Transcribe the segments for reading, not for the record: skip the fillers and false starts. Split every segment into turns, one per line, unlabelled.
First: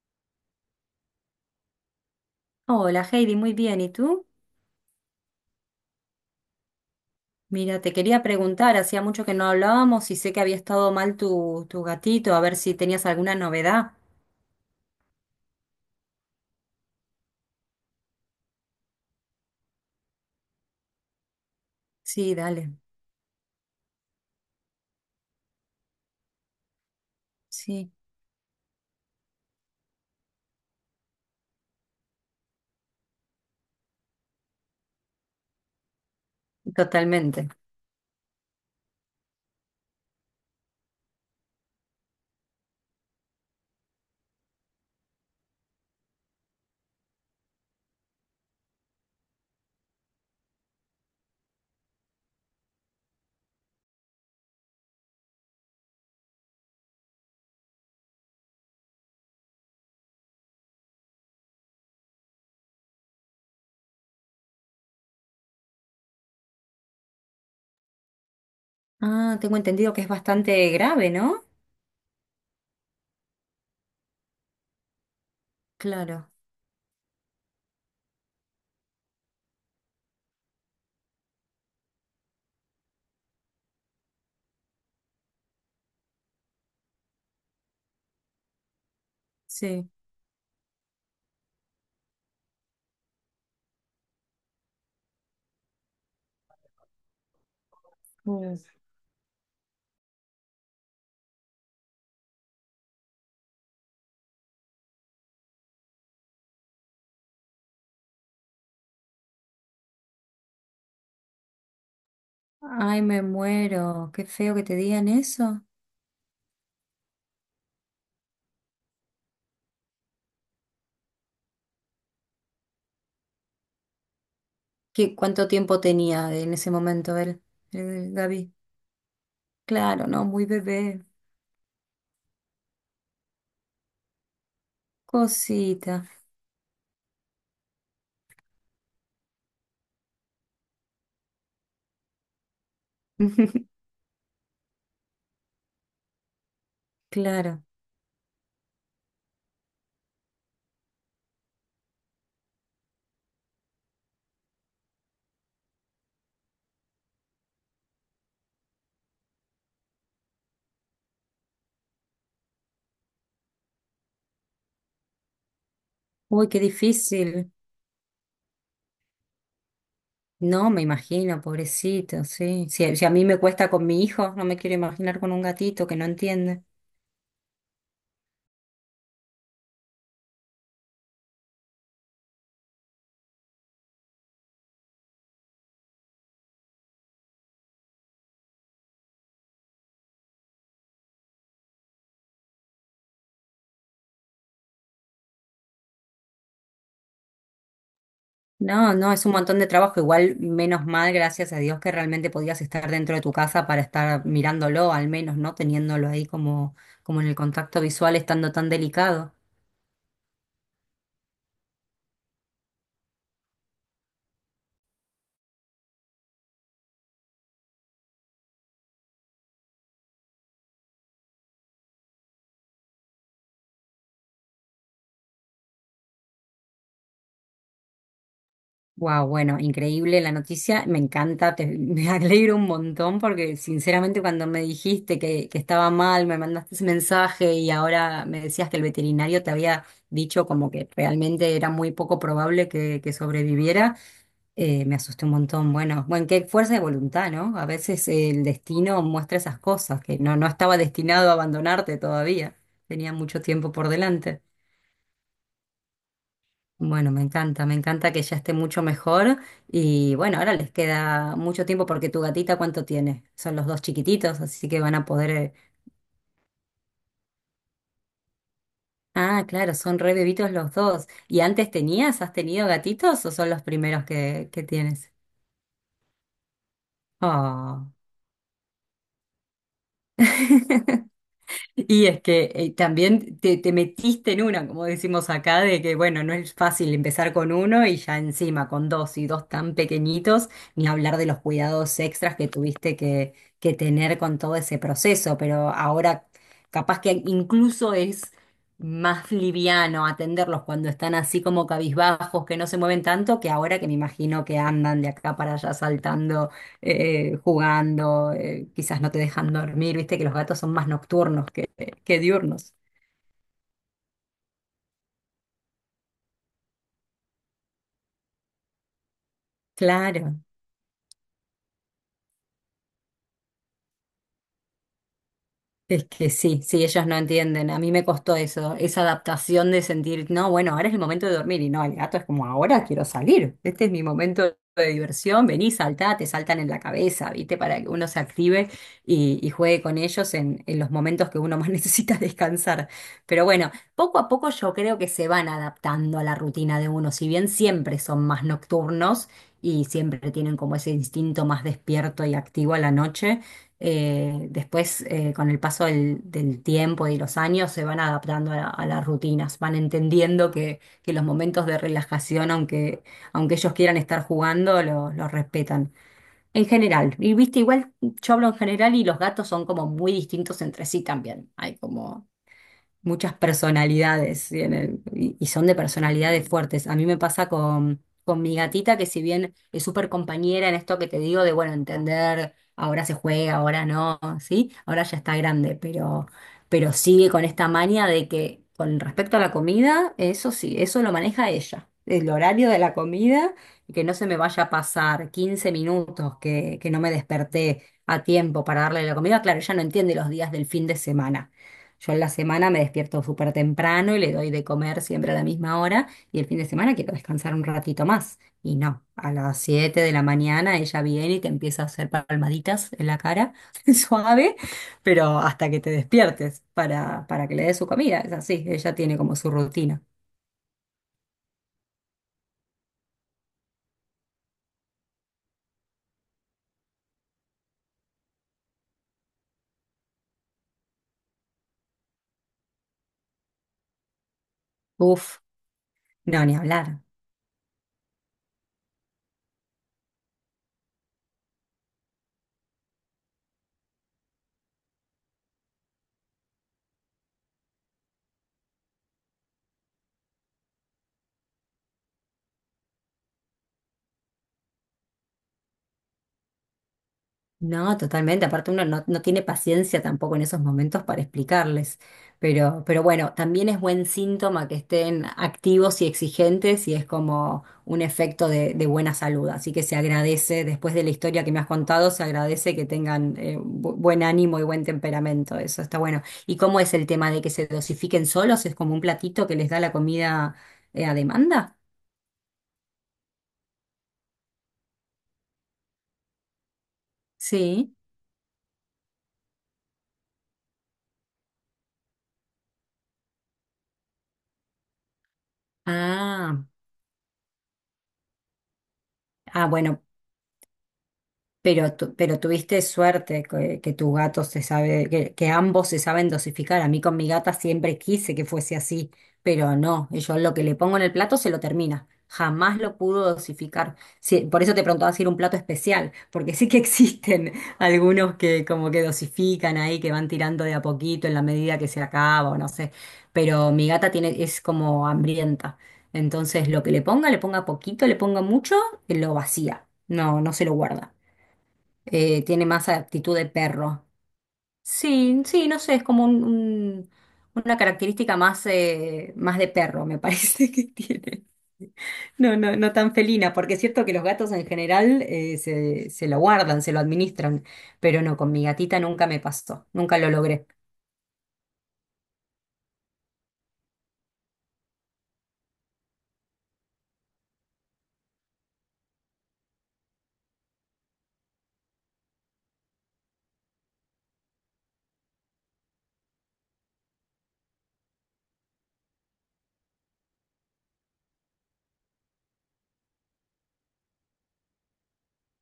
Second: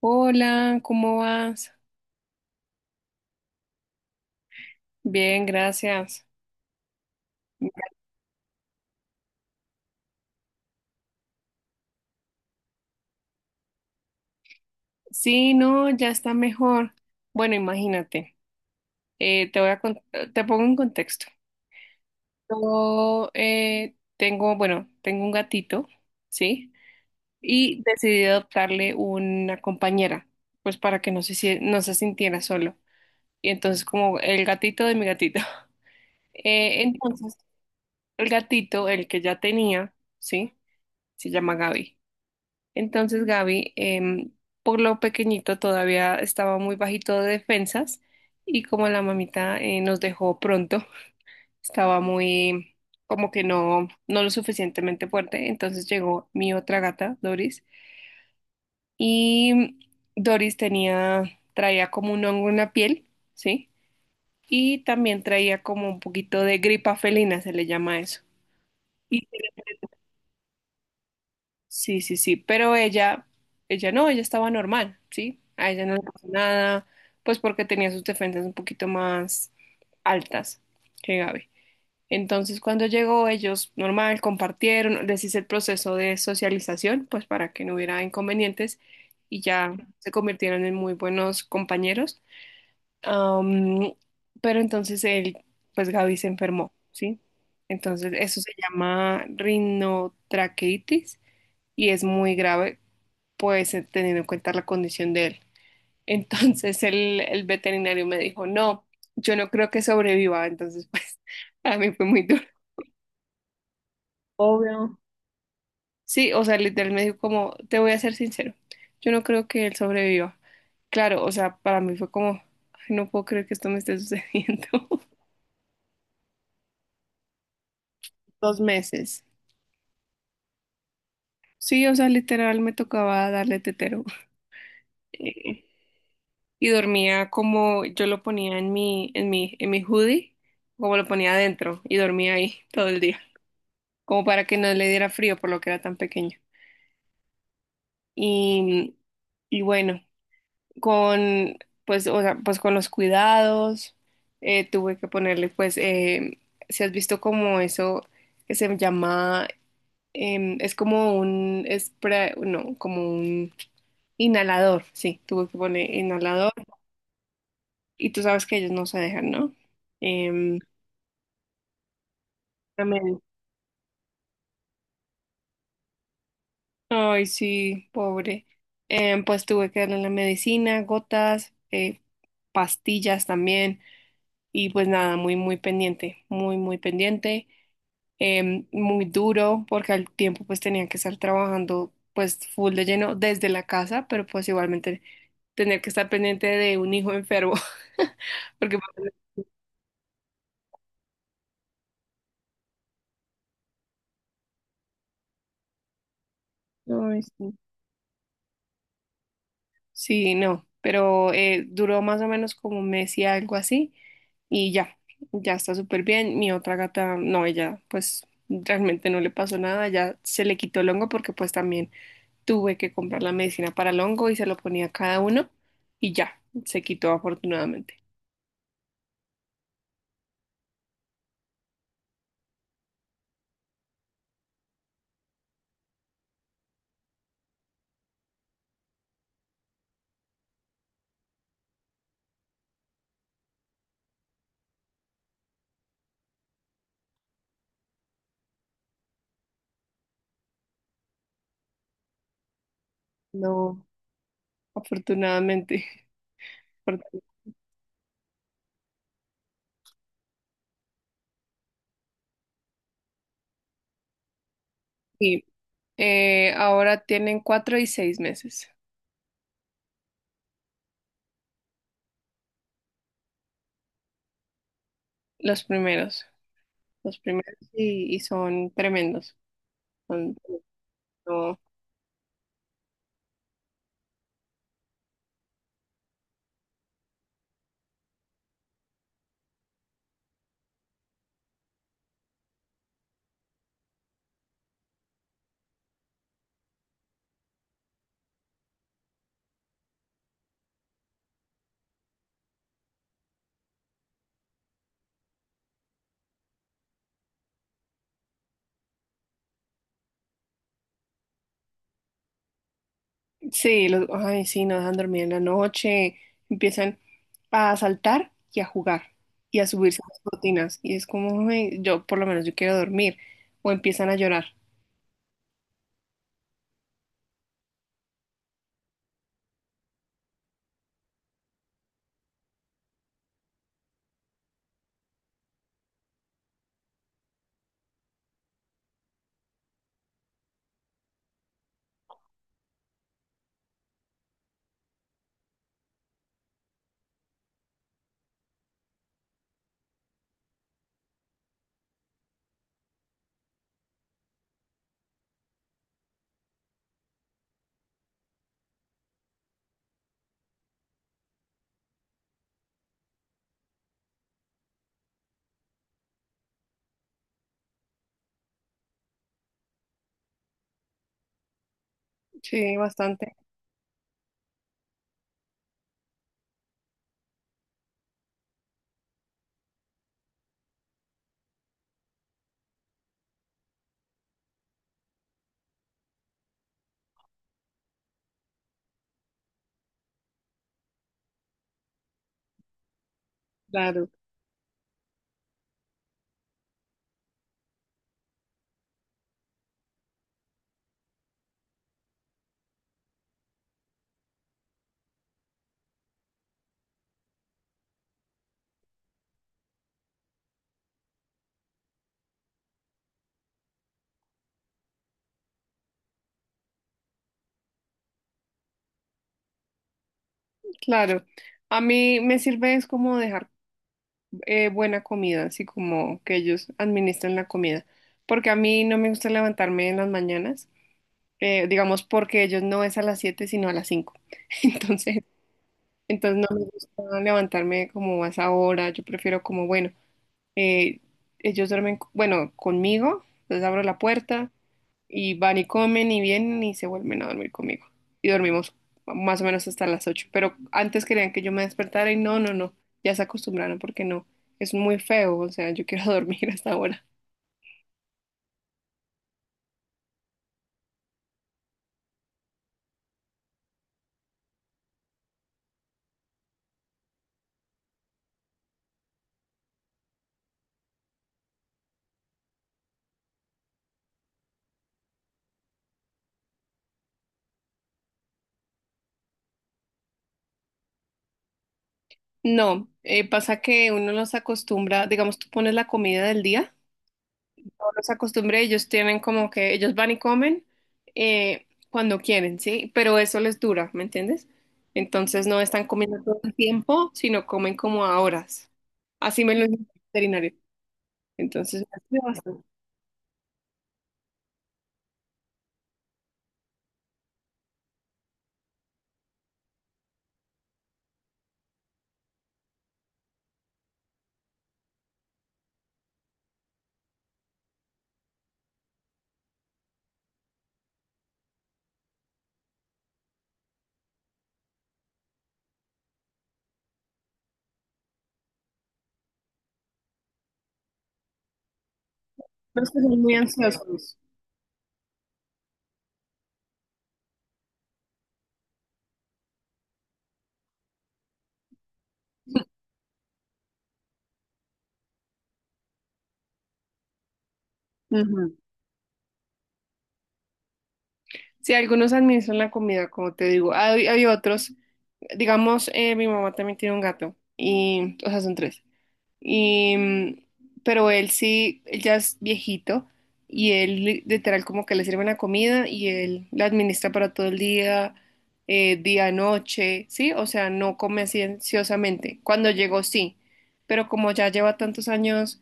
Hola, ¿cómo vas?
Hola Heidi, muy bien. ¿Y tú?
Bien, gracias.
Mira, te quería preguntar, hacía mucho que no hablábamos y sé que había estado mal tu gatito, a ver si tenías alguna novedad.
Sí, no, ya está mejor. Bueno, imagínate, te pongo en contexto.
Sí, dale.
Yo bueno, tengo un gatito, ¿sí? Y
Sí,
decidí adoptarle una compañera, pues para que no se sintiera solo. Y entonces como el gatito de mi gatito. Entonces,
totalmente.
el gatito, el que ya tenía, ¿sí? Se llama Gaby. Entonces Gaby, por lo pequeñito, todavía estaba muy bajito de defensas y como la mamita nos dejó pronto, estaba muy como que no, no lo suficientemente fuerte. Entonces llegó mi otra gata, Doris, y Doris traía como un hongo en la piel, ¿sí? Y también traía como un poquito de gripa felina, se le llama eso.
Ah, tengo entendido que es bastante grave, ¿no?
Sí, sí, sí, pero ella no, ella estaba normal, ¿sí? A ella no le pasó
Claro,
nada, pues porque tenía sus defensas un poquito más altas que Gaby. Entonces, cuando llegó, ellos normal compartieron, les hice el proceso de socialización, pues para que no hubiera inconvenientes y ya
sí.
se convirtieron en muy buenos compañeros. Am, pero entonces pues Gaby se enfermó, ¿sí? Entonces, eso se
Mm.
llama rinotraqueitis y es muy grave pues teniendo en cuenta la condición de él. Entonces el veterinario me dijo, no, yo no creo que sobreviva, entonces pues a mí fue muy duro.
Ay, me muero. Qué feo que te
Obvio.
digan eso.
Sí, o sea, literal me dijo como, te voy a ser sincero, yo no creo que él sobreviva. Claro, o sea, para mí fue como, "Ay, no puedo creer que esto me esté sucediendo.
¿Qué, cuánto tiempo tenía en ese momento el Gaby?
2 meses.
Claro, no, muy bebé.
Sí, o sea, literal me tocaba darle tetero.
Cosita.
Y dormía como yo lo ponía en mi hoodie, como lo ponía adentro y dormía ahí todo el día, como para que no le diera frío por lo que era tan pequeño.
Claro.
Y, y bueno, con, pues, o sea, pues con los cuidados, tuve que ponerle, pues, si has visto como eso que se llama, es como un spray, no, como un inhalador, sí, tuve que poner
Uy,
inhalador
qué difícil.
y tú sabes que ellos no se dejan, ¿no? Em,
No, me imagino, pobrecito, sí. Si, si a
Remedio.
mí me cuesta con mi hijo, no me quiero imaginar con un gatito que no entiende.
Ay, sí, pobre. Pues tuve que darle la medicina, gotas, pastillas también. Y pues nada, muy, muy pendiente, muy, muy pendiente. Muy duro, porque al tiempo pues tenía que estar trabajando pues full de lleno desde la casa, pero pues igualmente tener que estar pendiente de un hijo enfermo, porque...
No, no, es un montón de trabajo. Igual, menos mal, gracias a Dios, que realmente podías estar dentro de tu casa para estar mirándolo, al menos, ¿no? Teniéndolo ahí como, como
Ay,
en el
sí.
contacto visual, estando tan delicado.
Sí, no, pero duró más o menos como un mes y algo así y ya, ya está súper bien. Mi otra gata, no, ella pues realmente no le pasó nada, ya se le quitó el hongo porque pues también tuve que comprar la medicina para el hongo y se lo ponía a cada uno y ya, se quitó afortunadamente.
Wow, bueno, increíble la noticia, me encanta, me alegro un montón porque sinceramente cuando me dijiste que estaba mal, me mandaste ese mensaje y ahora me decías que el veterinario te había dicho como que realmente era muy poco probable que sobreviviera, me asusté un montón. Bueno, bueno, qué fuerza de voluntad, ¿no? A veces el destino muestra esas cosas, que no, no estaba destinado a abandonarte todavía, tenía mucho tiempo
No,
por delante.
afortunadamente.
Bueno,
Porque
me encanta que ya esté mucho mejor y bueno, ahora les queda mucho tiempo porque tu gatita, ¿cuánto tiene? Son los dos chiquititos, así que van a poder...
sí, ahora tienen 4 y 6 meses,
Ah, claro, son re bebitos los dos. ¿Y antes tenías, has tenido gatitos o son los primeros que tienes?
los primeros, los primeros
Oh.
y son tremendos. son- no,
Y es que también te metiste en una, como decimos acá, de que bueno, no es fácil empezar con uno y ya encima con dos y dos tan pequeñitos, ni hablar de los cuidados extras que tuviste que tener con todo ese proceso, pero ahora capaz que incluso es más liviano atenderlos cuando están así como cabizbajos, que no se mueven tanto, que ahora que me imagino que andan de acá para allá saltando jugando, quizás no te dejan dormir, viste que los gatos son más nocturnos que diurnos.
sí, ay, sí, no dejan dormir en la noche, empiezan a saltar y a jugar y a subirse a las
Claro.
cortinas y es como, "Ay, yo por lo menos yo quiero dormir o empiezan a llorar.
Es que sí, sí, ellos no entienden. A mí me costó eso, esa adaptación de sentir, no, bueno, ahora es el momento de dormir. Y no, el gato es como, ahora quiero salir. Este es mi momento de diversión. Vení, saltá, te saltan en la cabeza, ¿viste? Para que uno se active y juegue con ellos en los momentos que uno más necesita descansar. Pero bueno, poco a poco yo creo que se van adaptando a la rutina de uno. Si bien siempre son más nocturnos y siempre tienen como ese instinto más despierto y activo a la noche después, con el paso del tiempo y los años, se van adaptando a las rutinas, van entendiendo que los momentos de relajación, aunque ellos quieran estar jugando, los respetan. En general, y viste, igual yo hablo en general y los gatos son como muy distintos entre sí también. Hay como
Sí,
muchas
bastante,
personalidades tienen y son de personalidades fuertes. A mí me pasa con mi gatita, que si bien es súper compañera en esto que te digo de, bueno, entender, ahora se juega, ahora no, ¿sí? Ahora ya está grande, pero sigue con esta manía de que con respecto a la comida, eso sí, eso lo maneja ella. El horario de la comida, que
claro,
no se me vaya a pasar 15 minutos, que no me desperté a tiempo para darle la comida. Claro, ella no entiende los días del fin de semana yo en la semana me despierto súper temprano y le doy de comer siempre a la misma hora y el fin de semana quiero descansar un ratito más. Y no, a las 7 de la mañana ella viene y te empieza a hacer palmaditas en la cara, suave, pero hasta que te despiertes para que le des su comida. Es así, ella tiene como su rutina.
claro. A mí me sirve es como dejar buena comida, así como que ellos administren la comida, porque a mí no me gusta levantarme en las mañanas, digamos porque ellos no es a las 7 sino a las 5, entonces.
Uf,
Entonces
no, ni
no me
hablar.
gusta levantarme como a esa hora, yo prefiero como, bueno, eh, ellos duermen, bueno, conmigo, les abro la puerta y van y comen y vienen y se vuelven a dormir conmigo. Y dormimos más o menos hasta las 8. Pero antes querían que yo me despertara y no, no, no, ya se acostumbraron porque no, es muy feo, o sea, yo quiero dormir hasta ahora.
No, totalmente. Aparte uno no, no tiene paciencia tampoco en esos momentos para explicarles. Pero bueno, también es buen síntoma que estén activos y exigentes y es como un efecto de buena salud. Así que se agradece, después de la historia que me has contado, se agradece que tengan buen ánimo y buen temperamento. Eso está bueno. ¿Y cómo es el tema de que se dosifiquen solos? ¿Es como un platito que les da la comida a demanda?
No, pasa que uno los acostumbra, digamos, tú pones la comida del día.
Sí.
Los acostumbré, ellos tienen como que ellos van y comen cuando quieren, ¿sí? Pero eso les dura, ¿me entiendes? Entonces no están comiendo todo el
Ah,
tiempo, sino comen como a horas. Así me
ah,
lo dijo el
bueno.
veterinario. Entonces, me ayuda
Pero
bastante.
tuviste suerte que tu gato se sabe, que ambos se saben dosificar. A mí con mi gata siempre quise que fuese así, pero no, yo lo que le pongo en el plato se lo termina. Jamás lo pudo dosificar. Sí, por eso te preguntaba si era un plato especial, porque sí que existen algunos que como que dosifican ahí, que van tirando de a poquito en la medida que se acaba o no sé. Pero mi gata tiene, es como hambrienta. Entonces lo que le ponga poquito, le ponga mucho, lo vacía. No, no se lo guarda tiene
Los
más
que son muy
actitud de perro.
ansiosos.
Sí, sí, no sé, es como una característica más, más de perro, me parece que tiene. No, no, no tan felina, porque es cierto que los gatos en general se lo guardan, se lo administran, pero no, con
Ujú.
mi gatita nunca me pasó, nunca lo logré.
Sí, algunos administran la comida, como te digo. Hay otros, digamos, mi mamá también tiene un gato, y, o sea, son tres. Y, pero él sí, él ya es viejito y él literal como que le sirven la comida y él la administra para todo el día, día, noche, ¿sí? O sea, no come cienciosamente. Cuando llegó sí, pero como ya lleva tantos años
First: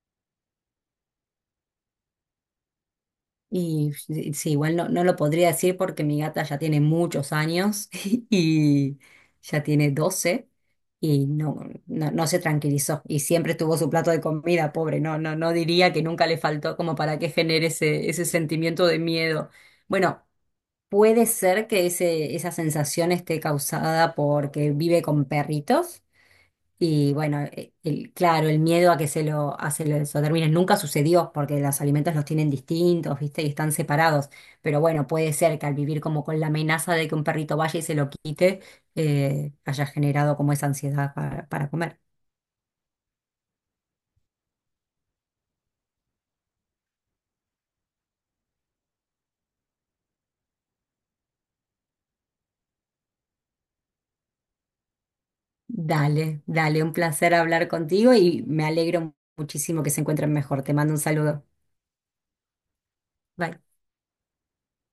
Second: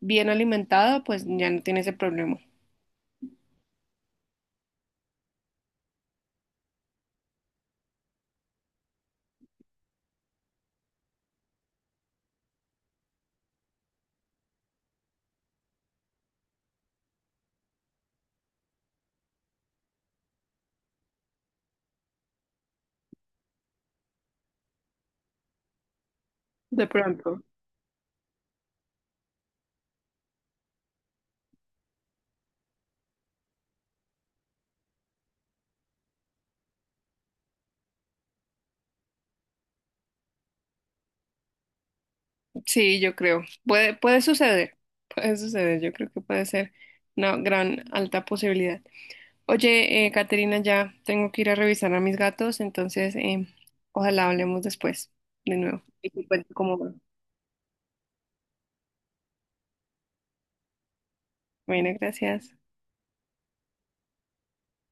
bien alimentado, pues ya no tiene ese problema.
Y sí, sí, igual no, no lo podría decir porque mi gata ya tiene muchos años y ya tiene 12 y no, no, no se tranquilizó y siempre tuvo su plato de comida, pobre, no, no, no diría que nunca le faltó como para que genere ese sentimiento de miedo. Bueno, puede ser que esa sensación esté causada porque vive con perritos
De
y bueno,
pronto.
claro, el miedo a que se lo, a se lo nunca sucedió porque los alimentos los tienen distintos, ¿viste? Y están separados. Pero bueno, puede ser que al vivir como con la amenaza de que un perrito vaya y se lo quite, haya generado como esa ansiedad para comer.
Sí, yo creo. Puede suceder, puede suceder, yo creo que puede ser una gran alta posibilidad. Oye, Caterina, ya tengo que ir a revisar a mis gatos, entonces ojalá hablemos después de nuevo. Y te
Dale,
cuento cómo
dale, un
va.
placer hablar contigo y me alegro muchísimo que se encuentren mejor. Te mando un saludo.
Bueno, gracias.
Bye.